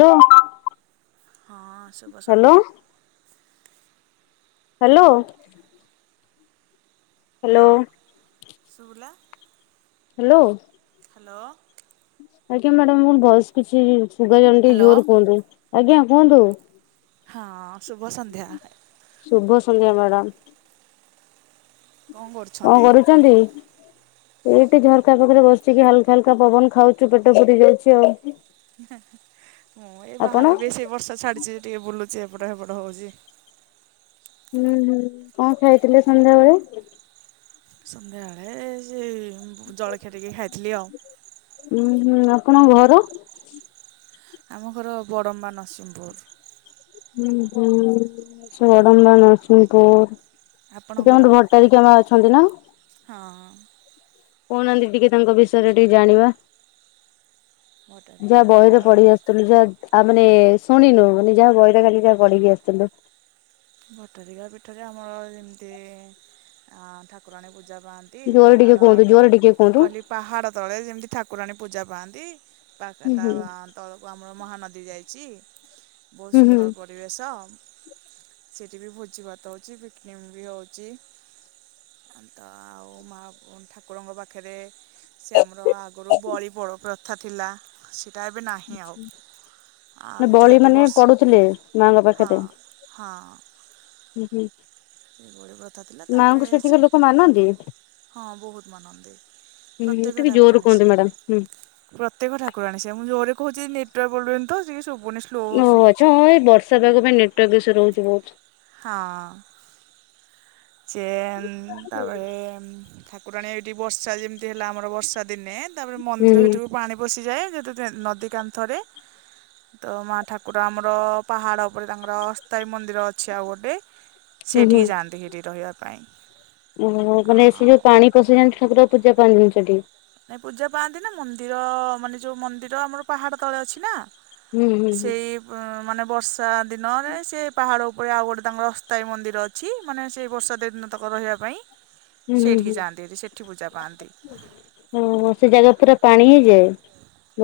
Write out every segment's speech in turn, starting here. Hello ହଁ ଶୁଭ ସନ୍ଧ୍ୟା। ହାଲୋ। ହ୍ୟାଲୋ ହାଲୋ ହ୍ୟାଲୋ ଶୁବିଲା। ହାଲୋ। ହାଲୋ। ଆଜ୍ଞା ମ୍ୟାଡାମ ଆପଣଙ୍କ ଭଏଜ କିଛି ସୁୁବା ଯାଉନି ଟିକେ ହ୍ୟାଲୋ ଜୋରେ କୁହନ୍ତୁ ଆଜ୍ଞା କୁହନ୍ତୁ। ହଁ ଶୁଭ ସନ୍ଧ୍ୟା। ଶୁଭ ସନ୍ଧ୍ୟା ମାଡ଼ାମ। କଣ କଣ କରୁଛନ୍ତି? କରୁଚନ୍ତି? ଏଇଠି ଝରକା ପାଖରେ ବସିକି ହାଲକା ହାଲକା ପବନ ଖାଉଛୁ ପେଟ ପୁରି ଯାଉଛି ଆଉ ମୁଁ ଏଇ ଆପଣ ବାହାରେ ବି ସେଇ ବର୍ଷା ଛାଡିଛି, ଟିକେ ବୁଲୁଛି ଏପଟ ହେପଟ ହଉଚି। ହୁଁ ହୁଁ। କଣ ଖାଇଥିଲେ ସନ୍ଧ୍ୟାବେଳେ? ସନ୍ଧ୍ୟାବେଳେ ସେ ଜଳଖିଆ ଟିକେ ଖାଇଥିଲି ଆଉ ଉଁ ହୁଁ ଆପଣଙ୍କ ଘର ଆମ ଘର ବଡ଼ମ୍ବା ନରସିଂହପୁର। ଉଁ ହୁଁ ସେ ବଡମ୍ବା ନରସିଂହପୁର। ସେଠି ଆପଣଙ୍କର? ଆମର ଭଟ୍ଟାରିକା ମା ଅଛନ୍ତି ନା। ହଁ। କହୁନାହାନ୍ତି ଟିକେ ତାଙ୍କ ବିଷୟରେ ଟିକେ ଜାଣିବା। ଯାହା ଭଟ୍ଟାରିକା ବହିରେ [inaudible] ଆ ମାନେ ଶୁଣିନୁ ମାନେ, ଯାହା ହୋଉ ବହିଟା ଖାଲି ଯାହା ପଢିକି ଆସିଥିଲୁ। ଭଟ୍ଟାରିକା ପୀଠରେ ଆମର ଯେମିତି ଆଁ ଠାକୁରାଣୀ ପୂଜା ପାଆନ୍ତି। ନ୍ତି ଜୋରେ ଟିକେ ପାହାଡ଼ କୁହନ୍ତୁ ତ ଜୋରେ ଟିକେ କୁହନ୍ତୁ କଲି ପାହାଡ଼ ତଳେ ଯେମିତି ଠାକୁରାଣୀ ପୂଜା ପାଆନ୍ତି। ତା ହୁଁ ତା ହୁଁ ତଳକୁ ଆମର ମହାନଦୀ ଯାଇଚି ବୋହୁତ ହୁଁ ହୁଁ। ସୁନ୍ଦର ପରିବେଶ। ସେଇଠି ବି ଭୋଜି ଭାତ ହଉଚି ପିକନିକ ବି ହଉଚି। ତ ଆଉ ମା ଠାକୁରଙ୍କ ପାଖରେ ସେ ଆମର ଆଗରୁ ବଳି ବଡ଼ ପ୍ରଥା ଥିଲା ସେଇଟା ଏବେ ନାହିଁ ଆଉ। ଆଉ ନା ବଳି ଯେତେବେଳେ ଏଠି ମାନେ ବୋର୍ସ ପଢୁଥିଲେ ମାଙ୍କ ହଁ ପାଖରେ ହଁ [inaudible] ଏଭଳି କଥା ଥିଲା ମାଆଙ୍କୁ ତାପରେ ସେଠିକା ସେ ଲୋକ ମାନନ୍ତି ହଁ ବହୁତ ମାନନ୍ତି। ହୁଁ ପ୍ରତ୍ୟେକ୍ଷ ଟିକେ ଜୋର ଠାକୁରାଣୀ କୁହନ୍ତୁ ସିଏ। ମ୍ୟାଡାମ ହୁଁ। ପ୍ରତ୍ୟେକ୍ଷ ଠାକୁରାଣୀ, ସେ ମୁଁ ଜୋରେ କହୁଚି ନେଟୱାର୍କ ପ୍ରୋବ୍ଲେମ୍ ତ ଟିକେ ଶୁବୁନି ଓହୋ ଆଚ୍ଛା ହଁ ଏଇ ବର୍ଷା ପାଗ ପାଇଁ ନେଟୱାର୍କ ଇସୁ ରହୁଚି ବହୁତ। ହଁ। ଚେନ୍ ତାପରେ ଉଁ, ଠାକୁରାଣୀ ଏଇଠି ବର୍ଷା ଯେମିତି ହେଲା ଆମର ବର୍ଷା ଦିନେ ତାପରେ ହୁଁ ମନ୍ଦିର ହୁଁ ଭିତରକୁ ପାଣି ପଶିଯାଏ। ଯେହେତୁ ସେ ନଦୀ କାନ୍ଥରେ ତ ମା ଠାକୁର ଆମର ପାହାଡ଼ ଉପରେ ତାଙ୍କର ଅସ୍ଥାୟୀ ମନ୍ଦିର ଅଛି ଆଉ ଗୋଟେ। ହୁଁ ହୁଁ ସେଇଠିକି ଯାଆନ୍ତି ହେରି ରହିବା ପାଇଁ। ଓହୋ! ମାନେ ସେ ଆଉ ଯୋଉ ପାଣି ପଶିଯାଆନ୍ତି, ଠାକୁର ଆଉ ପୂଜା ପାଆନ୍ତିନି ସେଠି? ନାଇଁ ପୂଜା ପାଆନ୍ତି ନା, ମନ୍ଦିର ମାନେ ଯୋଉ ମନ୍ଦିର ଆମର ପାହାଡ ତଳେ ଅଛି ନା ହୁଁ ହୁଁ ହୁଁ ସେଇ ବ-ମାନେ ବର୍ଷା ଦିନରେ ସେ ପାହାଡ଼ ଉପରେ ଆଉ ଗୋଟେ ତାଙ୍କର ଅସ୍ଥାୟୀ ମନ୍ଦିର ଅ ଛି ମାନେ ସେଇ ବର୍ଷା ଦିନ ତାକ ରହିବା ପାଇଁ। ହ ସେଇଠିକି ଯାଆନ୍ତିି ହେରି ସେଠି ପୂଜା ପାଆନ୍ତି। ଓହୋ! ସେ ଜାଗା ପୁରା ପାଣି ହେଇଯାଏ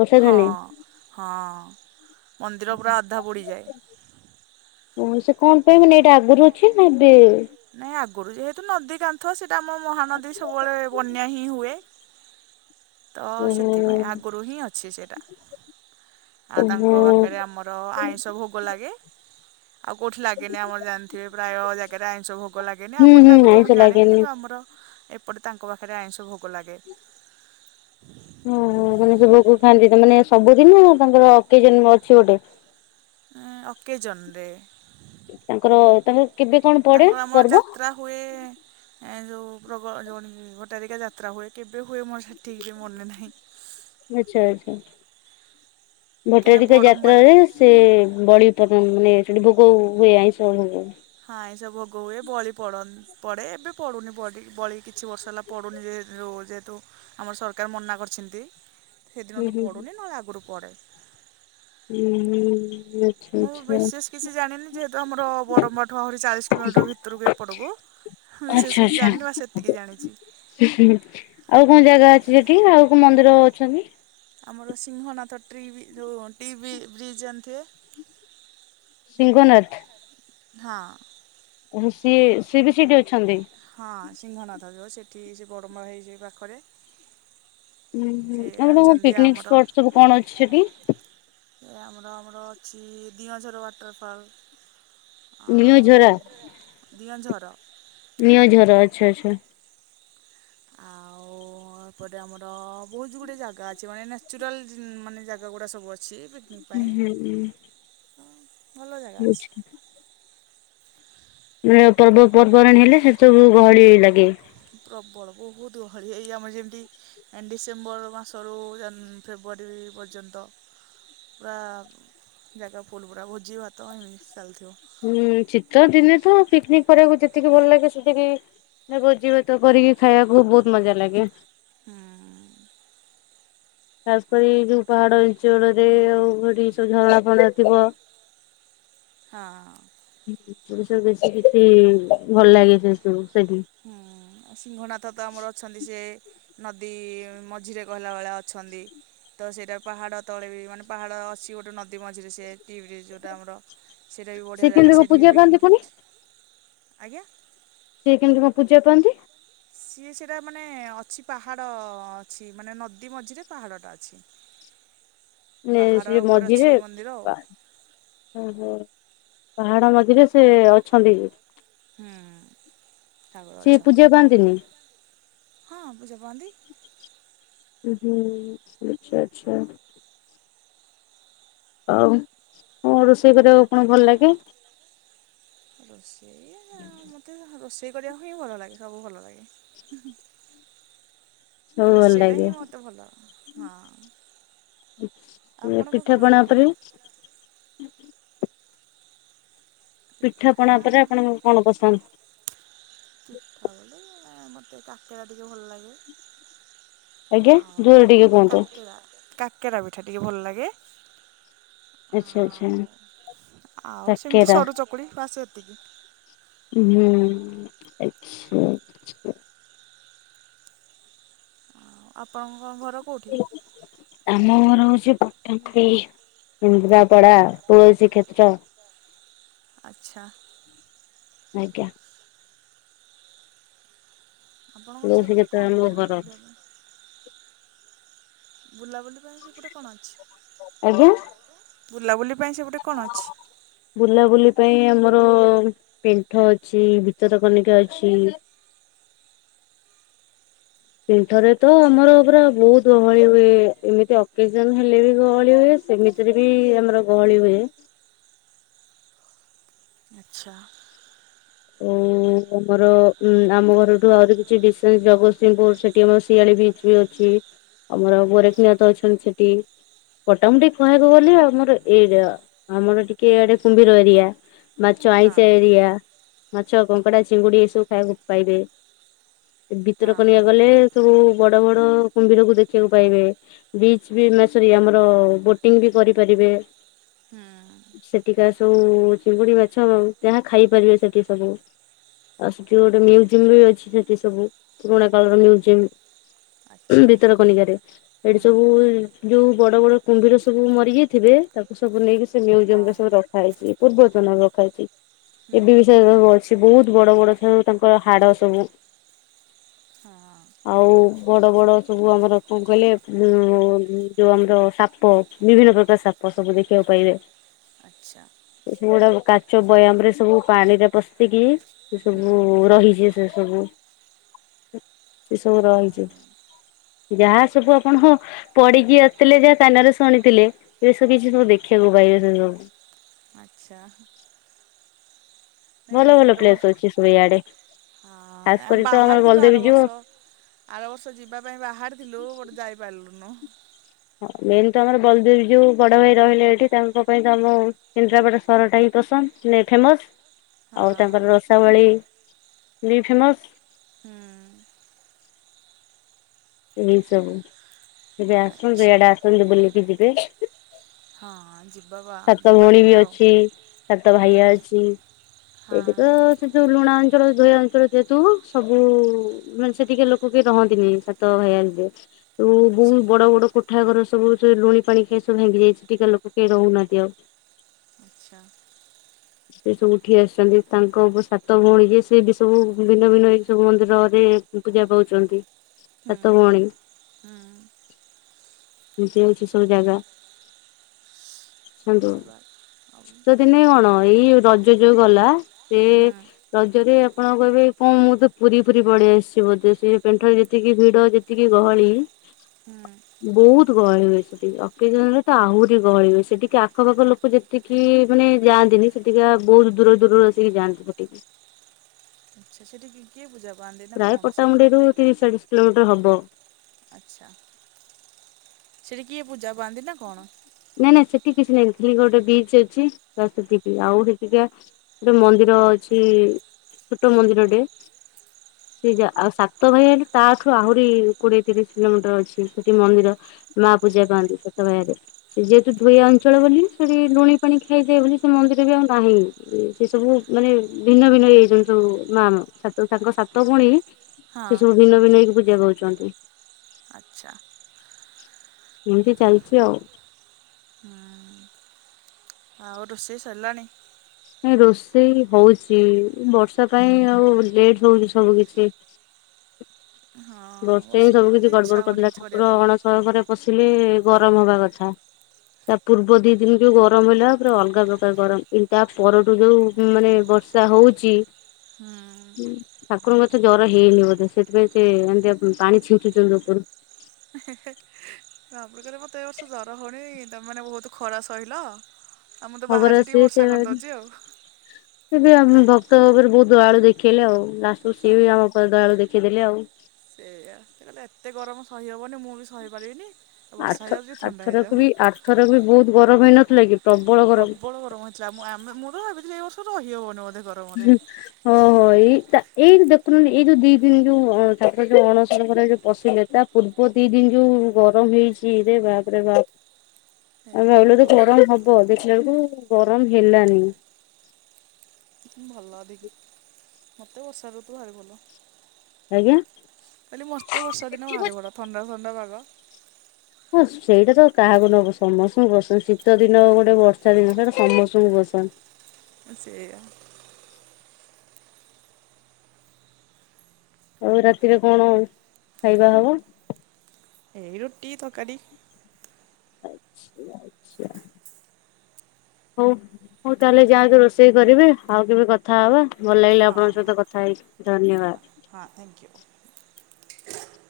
ବର୍ଷା ହଁ ଦିନେ? ହଁ ମନ୍ଦିର ପୁରା ଅଧା ବୁଡ଼ି ଯାଏ। ଓ ସେ କଣ ପାଇଁ ମାନେ ଏଇଟା ଆଗରୁ ଅଛି ନା ଏବେ? ନାଇଁ ଆଗରୁ ଯେହେତୁ ନଦୀ କା ଥ ସେଟା ଆମ ମହାନଦୀ ସବୁବେଳେ ବନ୍ୟା ହିଁ ହୁଏ। ତ ସେଥିପାଇଁ ଆଗରୁ ହିଁ ଅଛି ସେଇଟା। ଆଉ ଓହୋ ତାଙ୍କ ପାଖରେ ଆମର ଆଇଁଷ ଭୋ ଗ ଲାଗେ। ଆଉ କୋଉଠି ଲାଗେନି ଆମର ଜାଣିଥିବେ ପ୍ରାୟ ଜାଗାରେ। ଷ ଭୋଗ ଲାଗେନି ଆଉ ହୁଁ କୋଉଠି ହୁଁ ଲାଗୁଥିବ ଆଇଁଷ ମୁଁ ଜାଣିନି। ଲାଗେନି। କିନ୍ତୁ ଆମର ଏପଟ ତାଙ୍କ ପାଖରେ ଆଇଁଷ ଭୋଗ ଲାଗେ। [inaudible] ଓହୋ! ମାନେ ସେ ଭୋଗ ଖାଆନ୍ତି ତ ମାନେ ସବୁଦିନେ ନା ତାଙ୍କର ଅକେଜନ ଅଛି ଗୋଟେ? ଆଁ, ଓକେଜନ ରେ। ତାଙ୍କର ତାଙ୍କର କେବେ କଣ ପଡେ ତାଙ୍କର ଆମର ପର୍ବ? ଯାତ୍ରା ହୁଏ। ଏଁ ଯୋଉ ପ୍ରବ ଯୋଉନିକି ଭଟ୍ଟାରିକା ଯାତ୍ରା ହୁଏ କେବେ ହୁଏ ମୋର ସେ ଠିକ ସେ ମନେ ନାହିଁ। ଆଚ୍, ଛା ଆଚ୍ଛା କାହିଁକିନା ଭଟ୍ଟାରିକା ବଡ଼ମ୍ବାଠୁ ଯାତ୍ରାରେ ସେ ବଳି ପଡନ ମାନେ ସେଠି ଭୋଗ ହୁଏ ଆଇଁଷ ଭୋଗ? ହଁ ଆଇଁଷ ଭୋଗ ହୁଏ। ବଳି ପଡନ ପଡେ ଏବେ ପଡୁନି ବଡି ବଳି କିଛି ବର୍ଷ ହେଲା ପଡ଼ୁନି ଯେ ଯୋଉ ଯେହେତୁ ଆମର ସରକାର ମନା କରିଛନ୍ତି। ହୁଁ ସେଇଦିନଠୁ ହୁଁ ପଡୁନି, ନହଲେ ଆଗରୁ ପଡେ। ଉଁ, ହୁଁ। ଆଚ୍ଛା ମୁଁ ଆଚ୍ଛା। ବିଶେଷ କିଛି ଜାଣିନି ଯେହେତୁ ଆମର ବଡ଼ମା ଠୁ ଆହୁରି ଚାଳିଶ କିଲୋମିଟର୍ ଭିତରକୁ ଏପଟକୁ। ବିଶେଷ କିଛି ଜାଣିନି ମା ସେତିକି ଜାଣିଚି। ଉଁ, ହୁଁ ଆଉ କଣ ଜାଗା ଅଛି ସେଠି ଆଉ କୋଉ ମନ୍ଦିର ଅଛନ୍ତି? ଆମର ସିଂହନାଥ ଟ୍ରିବି ଯୋଉ ଟି ବି ବ୍ରିଜ୍ ଜଣିଥିବେ? ସିଂହନାଥ? ହଁ। ଏଣୁ ସିଏ ସିଏ ବି ସେଇଠି ଅଛନ୍ତି। ହଁ, ସିଂହନାଥ ଯୋଉ ସେଠି ସେ ବଡମ୍ବା ହେଇ ଯେ ପାଖରେ। ଉଁ, ହୁଁ, ସେ ଆଉ ତୋମ ଅଛନ୍ତି ପିକନିକ୍ ଆମର ସ୍ପଟ୍ ସବୁ କଣ ଅଛି ସେଠି? ଏ ଆମର ଆମର ଅଛି ଦିଅଁଝର ୱାଟର୍ ଫଲ୍। ନିଅଝରା ଆଉ ଦିଅଁଝର। ନିଅଁଝର ଆଚ୍ଛା ଆଚ୍ଛା। ଆଉ ଓ ଏପଟେ ଆମର ବହୁତ ଗୁଟେ ଜାଗା ଅଛି, ମାନେ ନ୍ୟଚୁରାଲ ମାନେ ଜାଗା ଗୁଡା ସବୁ ଅଛି। ବି ହୁଁ, ହୁଁ, ହୁଁ। ଭଲ ଜାଗା ଅଛି। ବୁଝିଲି। [inaudible] ପର୍ବ ପର୍ବାଣୀ ହେଲେ ସେ ସବୁ ଗହଳି ଲାଗେ। ପ୍ରବଳ ବହୁତ ଗହଳି ଏଇ ଆମର ଯେମତି ଡିସେମ୍ବର ମାସରୁ ଜାନ୍ ଫେବୃଆରୀ ପର୍ଯ୍ୟନ୍ତ। ପୁରା ଜାଗା ଫୁଲ ପୁରା ଭୋଜି ଭାତ [inaudible] ଚାଲ ଥିବ। ହୁଁ, ଶୀତ ଦିନେ ତ ପିକ୍ନିକ କରିବାକୁ ଯେତିକି ଭଲ ଲାଗେ ସେତିକି ନେ ଭୋଜି ଭାତ କରିକି ଖାଇବାକୁ ବହୁତ ମଜା ଲାଗେ। ହୁଁ। ଖାସ କରି ଯୋଉ ପାହାଡ [inaudible] ଆଉ ସେଠି ସବୁ ଝରଣା ଫରଣା ଥିବ। [inaudible] ହଁ। [inaudible] ବେଶୀ କିଛି ଭଲ ଲାଗେ ସେ ସବୁ ସେଠି ହୁଁ, ଆଉ ସିଂହନାଥ ତ ଆମର ଅଛନ୍ତି ସେ ନଦୀ ମଝିରେ ଗହିଲା ଭଳିଆ ଅଛନ୍ତି। ତ ସେଇଟା ପାହାଡ ତଳେ ବି ମାନେ ପାହାଡ ଅଛି ଗୋଟେ ନଦୀ ମଝିରେ ସେ ଟିଭିରେ ଯୋଉଟା ଆମର ସେଇଟା ବି ବଢ଼ିଆ ସେ ଜାଗା କେମିତି କଣ ସେଇଠି ବି ପୂଜା ପାଆନ୍ତି ପିକନିକ୍ ପୁଣି? ହଉଛି, ଆଜ୍ଞା। ସିଏ କେମିତି କ'ଣ ପୂଜା ପାଆନ୍ତି? ସିଏ ସେଟା ମାନେ ଅଛି ପାହାଡ଼ ଅଛି ମାନେ ନଦୀ ମଝିରେ ପାହାଡ଼ଟା ଅଛି। ଲେ ପାହାଡ଼ ସିଏ ଉପରେ ଅଛି ମଝିରେ ମନ୍ଦିର ଆଉ ଓହୋଃ! ପାହାଡ଼ ମଝିରେ ସେ ଅଛନ୍ତି। ହୁଁ, ଠାକୁର ଅଛନ୍ତି। ଖାନ୍ତିିନି। ହଁ, ପୂଜା ପାଆନ୍ତି। ଉଁହୁଁ, ଆଛା ଆଛା। ଆଉ କ'ଣ ରୋଷେଇ କରିବାକୁ ଆପଣଙ୍କୁ ଭଲ ଲାଗେ? ରୋଷେଇ ମୋତେ ରୋଷେଇ କରିବାକୁ ହିଁ ଭଲ ଲାଗେ ସବୁ ଭଲ ଲାଗେ। ସବୁ ଭଲ ରୋଷେଇଟା ଲାଗେ ହିଁ ମତେ ଭଲ, ହଁ। ଆପଣଙ୍କ ପିଠା ଘର ପଣା କୋଉଠି? ଉପରେ ପିଠା ପଣା ଉପରେ ଆପଣଙ୍କୁ କ'ଣ ପସନ୍ଦ? ପିଠା ବୋଲି ମତେ କାକେରା ଟିକେ ଭଲ ଲାଗେ। ଆଜ୍ଞା, ଆଉ ଜୋରରେ ଟିକେ କୁହନ୍ତୁ। କାକେରା କାକେରା ପିଠା ଟିକି ଭଲ ଲାଗେ। ଆଚ୍ଛା ଆଚ୍ଛା ଆଉ ଆଉ ସେମିତି କାକେରା ସରୁ ଚକୁଳି ବାସ ଏତିକି। ଉଁହୁଁ, ଆଛା, ଆଛା। ଆଉ ଆପଣଙ୍କ ଘର କେଉଁଠି? ଆମ ଘର ହଉଛି ପଟ୍ଟାମୁଣ୍ଡେଇ। କେନ୍ଦ୍ରାପଡା ତୁଳଶୀ କ୍ଷେତ୍ର। ଆଚ୍ଛା। ଆଜ୍ଞା। ଆପଣଙ୍କର ତୁଳସୀ ସେପଟେ କ୍ଷେତ୍ର କ'ଣ ଆମ ଘର ବୁଲିବା ପାଇଁ? ବୁଲାବୁଲି ପାଇଁ ସେପଟେ କ'ଣ ଅଛି? ଆଜ୍ଞା ବୁଲାବୁଲି ପାଇଁ ସେପଟେ କ'ଣ ଅଛି? ବୁଲାବୁଲି ପାଇଁ ଆମର ପେଣ୍ଠ ଅଛି, ଭିତରକନିକା ଅଛି। ପେଣ୍ଠରେ ତ ଆମର ପୁରା ବହୁତ ଗହଳି ହୁଏ, ଏମିତି ଅକେଜନ ହେଲେ ବି ଗହଳି ହୁଏ। ସେମିତିରେ ବି ଆମର ଗହଳି ହୁଏ। ଆଚ୍ଛା। ଉଁ [unintelligible] ଆମର ଉଁ ଆମ ଘରଠୁ ଆହୁରି କିଛି ଡିସେନ୍ସ ଜଗତସିଂଘପୁର ସେଠି ଆମର ଶିଆଳି ବିଚ ବି ଅଛି। ଆମର ଗୋରେଖନାଥ ଅଛନ୍ତି ସେଠି। ମୋଟାମୋଟି କହିବାକୁ ଗଲେ ଆମର ଏରିଆ ଆମର ଟିକେ ଇଆଡେ କୁମ୍ଭୀର ଏରିଆ। ମାଚ ହଁ। ଆଇଁଶିଆ ଏରିଆ। ମାଛ କଙ୍କଡା ଚିଙ୍ଗୁଡି ଏସବୁ ଖାଇବାକୁ ପାଇବେ ଭିତରକନିକା ହଁ ଗଲେ। ସବୁ ବଡ ବଡ କୁମ୍ଭୀରକୁୁ ଦେଖିବାକୁ ପାଇବେ। ବିଚ ବି ମେ ସରି ଆମର ବୋଟିଂ ବି କରିପାରିବେ। ହୁଁ ସେଠିକାର ସବୁ ଚିଙ୍ଗୁଡି ମାଛ ଯାହା ଖାଇପାରିବେ ସେଠି ସବୁ। ଆଉ ସେଠି ଗୋଟେ ମ୍ୟୁଜିୟମ ବି ଅଛି ସେଠି ସବୁ ପୁରୁଣା କାଳର ମ୍ୟୁଜିୟମ। ଆଚ୍ଛା ଭିତରକନିକାରେ। ସେଇଠି ହୁଁ ସବୁ ଯୋଉ ବଡ ବଡ କୁମ୍ଭୀର ସବୁ ମରିଯାଇଥିବେ। ତାକୁ ସବୁ ନେଇକି ସେ ହଁ ମ୍ୟୁଜିୟମ ରେ ସବୁ ରଖା ହେଇଛି ପୂର୍ବତନ ରଖାହେଇଛି ହୁଁ ଏବି ସେ ସବୁ ଅଛି ବହୁତ ବଡ ବଡ ସବୁ ତାଙ୍କର ହାଡ଼ ସବୁ ହଁ। ଆଉ ବଡ଼ ବଡ଼ ସବୁ ଆମର କଣ କହିଲେ ଉଁ ଉଁ ଯଉ ଆମର ସାପ। ବିଭିନ୍ନ ପ୍ରକାର ସାପ ସବୁ ଦେଖିବାକୁ ପାଇବେ। ଆଚ୍ଛା ଏ ସବୁ ଏଗୁଡା କାଚ ବୟାମ ରେ ସବୁ ପାଣିରେ ପଶିକି ସେ ହୁଁ ସବୁ ରହିଛି ସେ ସବୁ। ସେ ସବୁ ରହିଛି ଯାହା ସବୁ ଆପଣ ହୋ ପଢିକି ଆସିଥିଲେ ଯାହା କାନରେ ଶୁଣିଥିଲେ ଏସବୁ କିଛି ସବୁ ଦେଖିବାକୁ ପାଇବେ ସେ ସବୁ ଆଚ୍ଛା। ନାଇଁ ଭଲ ଭଲ ଗୋଟେ ବ- ପ୍ଲେସ ଅଛି ସବୁ ଇଆଡେ। ହଁ ଖାସ ଏ କରି ଆମେ ତ ଆମର ବାହାରିଥିଲୁ ଆର ବଲଦେବୀ ଜୀଉ ବର୍ଷ। ଆର ବର୍ଷ ଯିବା ପାଇଁ ବାହାରିଥିଲୁ ଗୋଟେ ଯାଇପାରିଲୁନୁ। ହ ମେନ ତ ଆମର ବଲଦେବ ଜୀଉ ବଡ଼ ଭାଇ ରହିଲେ ଏଇଠି ତାଙ୍କ ପାଇଁ ତ ଆମ କେନ୍ଦ୍ରାପଡ଼ା ସହରଟା ହିଁ ପସନ୍ଦ ନାଇ ଫେମସ ହଁ ଆଉ ତାଙ୍କର ରସାବଳି ବି ଫେମସ। ହୁଁ। ଏଇ ସବୁ କେବେ ଆସନ୍ତୁ ଆଚ୍ଛା ଇଆଡେ ଆସନ୍ତୁ ବୁଲିକି ଯିବେ। ହଁ ଯିବା ବା ସାତ ଯିବା ଭଉଣୀ ବି କେବେ ଆଉ ଅଛି ସାତ ହୁଁ ଭାଇଆ ଅଛି। ହଁ ଏଠି ତ ସେ ଯଉ ଲୁଣା ଅଞ୍ଚଳ ଧୋଇବା ଅଞ୍ଚଳ ଯେହେତୁ ସବୁ ମାନେ ସେଠି କିଏ ଲୋକ କିଏ ରହନ୍ତିନି ସେ ତ ଭାଇ ଆଣିଦିଏ ତ ଆଚ୍ଛା ବହୁତ ବଡ ବଡ କୋଠା ଘର ସବୁ ସେ ଲୁଣି ପାଣି ଖାଇ ସବୁ ଭାଙ୍ଗି ଯାଇଛି ସେଠିକା ଲୋକ କେହି ରହୁନାହାନ୍ତି ଆଉ ଆଚ୍ଛା। ସେ ସବୁ ଉଠି ଆସିଛନ୍ତି ତାଙ୍କ ବ ସାତ ଭଉଣୀ ଯିଏ ସେ ବି ସବୁ ଭିନ୍ନ ଭିନ୍ନ ହେଇକି ସବୁ ମନ୍ଦିରରେ ଉଁ ପୂଜା ପାଉଛନ୍ତି ହୁଁ ସାତ ଭଉଣୀ। ହୁଁ ଏମିତି ହଉଛି ସବୁ ଜାଗା। ସାଙ୍ଗ। ଯିବା ଆଉ ଶିତ ଦିନେ କଣ ଏଇ ରଜ ଯୋଉ ଗଲା ଏ ହୁଁ ରଜରେ ଆପଣ କହିବେ କଣ ମୁଁ ତ ପୁରୀ ଫୁରୀ ପଳି ଆସିଛି ବୋଧେ ସେ ପେଣ୍ଠ ଯେତିକି ଭିଡ ଯେତିକି ଗହଳି। ହୁଁ। ବହୁତ ଗହଳି ହୁଏ ସେଠି ଅକେଜନରେ ତ ଆହୁରି ଗହଳି ହୁଏ ସେଠିକା ଆଖପାଖ ଲୋକ ଯେ ସେଠିକି ମାନେ ଯାଆନ୍ତିନି ସେଠିକା ବହୁତ ଦୂର ଦୂରରୁ ଆସିକି ଯାଆନ୍ତି ସେଠିକି ଆଚ୍ଛା ସେଠିକି କିଏ ପୂଜା ପାଆନ୍ତି? ନା ପ୍ରାୟ କଣ ସେଇଟା ପଟାମୁଣ୍ଡେଇରୁ ତିରିଶ ଚାଳିଶ କିଲୋମିଟର ହବ। ଆଚ୍ଛା, ସେଠି କିଏ ପୂଜା ପାଆନ୍ତି ନା କଣ? ନାଇଁ ନାଇଁ ସେଠି କିଛି ନାଇଁ। ଖାଲି ଗୋଟେ ବିଚ ଅଛି ତ ସେତିକି ଆଉ [unintelligible] ଗୋଟେ ମନ୍ଦିର ଅଛି ଛୋଟ ମନ୍ଦିରଟେ। ସେ ଯା ଆଉ ସାତ ଭାଇ ହେଲେ ତାଠୁ ଆହୁରି କୋଡିଏ ତିରିଶ କିଲୋମିଟର ଅଛି ସେଠି ମନ୍ଦିର। ମାଁ ପୂଜା ପାଆନ୍ତି ସାତ ଭାଇରେ। ସେ ଯେହେତୁ ଧୋଇଆ ଅଞ୍ଚଳ ବୋଲି ସେଠି ଲୁଣି ପାଣି ଖାଇଯାଏ ବୋଲି ସେ ମନ୍ଦିର ବି ଆଉ ନାହିଁ। ସେ ସବୁ ମାନେ ଭିନ୍ନ ଭିନ୍ନ ଇ ଯୋଉ ସବୁ ମା ସାତ ତାଙ୍କ ସାତ ଭଉଣି ସେ ହଁ ସବୁ ଭିନ୍ନ ଭିନ୍ନ ହେଇକି ପୂଜା ପାଉଛନ୍ତି। ଆଚ୍ଛା ଏମିତି ଚାଲିଛି ଆଉ। ହୁଁ। ଆଉ ରୋଷେଇ ସରିଲାଣି? ରୋଷେଇ ହଉଛି ବର୍ଷା ପାଇଁ ଆଉ ଲେଟ୍ ହଉଛି ସବୁ କିଛି। ହଁ ବର୍ଷେ ହିଁ ବର୍ଷା ତ ସବୁ ହଉଛି କିଛି ଗଡ ଇଚ୍ଛା ଗଡ ହଉନି କରିଦେଲା। କିଛି କରିବା ଠାକୁର ପାଇଁ। ଅଣସର ଘରେ ପଶିଲେ ଗରମ ହବା କଥା। ତା ପୂର୍ବ ଦି ଦିନ ଯୋଉ ଗରମ ହେଲା ପୁରା ଅଲଗା ପ୍ରକାର ଗରମ। ଏ ତା ପରଠୁ ଯୋଉ ମାନେ ବର୍ଷ ରସା ହଉଛି ହୁଁ। ଠାକୁରଙ୍କୁ ଏତେ ଜ୍ଵର ହେଇନି ବୋଧେ ସେଥିପାଇଁ ସେ [unintelligible] ପାଣି ଛିଞ୍ଚୁଛନ୍ତି ଉପରୁ। ହେ ହେ ହେ। ଭାବୁଥିଲେ ମୋତେ ଏ ବର୍ଷ ଜର ହଉନେଇ ତମେ ମାନେ ବହୁତ ଖରା ସହିଲ। ଆଉ ମୁଁ ତ ହଁ ପରା ବାହାରିଚି ଟିକେ ସିଏ ସେ ବର୍ଷା କରିଦଉଛି ଆଉ। ସେ ବି ଆମେ ଭକ୍ତ ଉପରେ ବହୁତ ଦୟାଳୁ ଦେଖେଇଲେ ଆଉ। ଲାଷ୍ଟକୁ ସିଏ ହଁ ବି ଆମ ଉପରେ ଦୟାଳୁ ଦେଖେଇଦେଲେ ଆଉ। ସେଇଆ କହିଲେ ଏତେ ଗରମ ସହି ହବନି ମୁଁ ବି ସହିପାରିବିନି। ବର୍ଷା ହେଇଯାଉଚି ଥଣ୍ଡା ହେଇଯାଉ। ଥରେ ବି ବହୁତ ଗରମ ହେଇନଥିଲା କି? ପ୍ରବଳ ଗରମ। ପ୍ରବଳ ଗରମ ହେଇଥିଲା। ମୁଁ ଆମେ ମୁଁ ତ ଭାବିଥିଲି ଏ ବର୍ଷ ରହିହବନି ବୋଧେ ଘ ହଁ ହ। ଏଇ ତା ଏଇ ଯଉ ଦେଖୁନୁ ଏଇ ଯୋଉ ଦି ଦିନ ଯୋଉ ଠାକୁର ଯୋଉ ଅଣସର ଘରେ ଯୋଉ ପଶିଲେ ତା ପୂର୍ବ ଦି ଦିନ ଯୋଉ ଗରମ ହେଇଛି ରେ ବାପ ବାପ୍। ଆମ ଏଇଆ ଭାବିଲୁ ତ ପ୍ରବଳ ଗରମ ହବ ଦେଖିଲା ବେଳକୁ ଗରମ ହେଲାନି। ଭଲବି ମତେ ବର୍ଷା ରୁତୁ ଭାରି ଭଲ। ଆଜ୍ଞା, ଖାଲି ମତେ ବର୍ଷା ଦିନ ଭାରି ଭଲ ଥଣ୍ଡା ଥଣ୍ଡା ପାଗ। ହଁ ସେଇଟା ତ କାହାକୁ ନ ପସନ୍ଦ। [unintelligible] ଶୀତ ଦିନ ଗୋଟେ ବର୍ଷା ଦିନ ସେଇଟା ସମସ୍ତଙ୍କୁ ପସନ୍ଦ। ସେଇୟା। ଆଉ ରାତିରେ କଣ ଖାଇବା ହବ? ଏଇ ରୁଟି, ତରକାରି। ଆଛା ଆଛା। ହଉ ହଉ ତାହେଲେ ଯାଆନ୍ତୁ ରୋଷେଇ କରିବେ ଆଉ କେବେ କଥା ହେବା। ଭଲ ଲାଗିଲା ହଁ ଆପଣଙ୍କ ସହିତ ହଁ କ ଥା ହେଇକି ଧନ୍ୟବାଦ। ହଁ ଆଙ୍ଗ୍ୟୁ।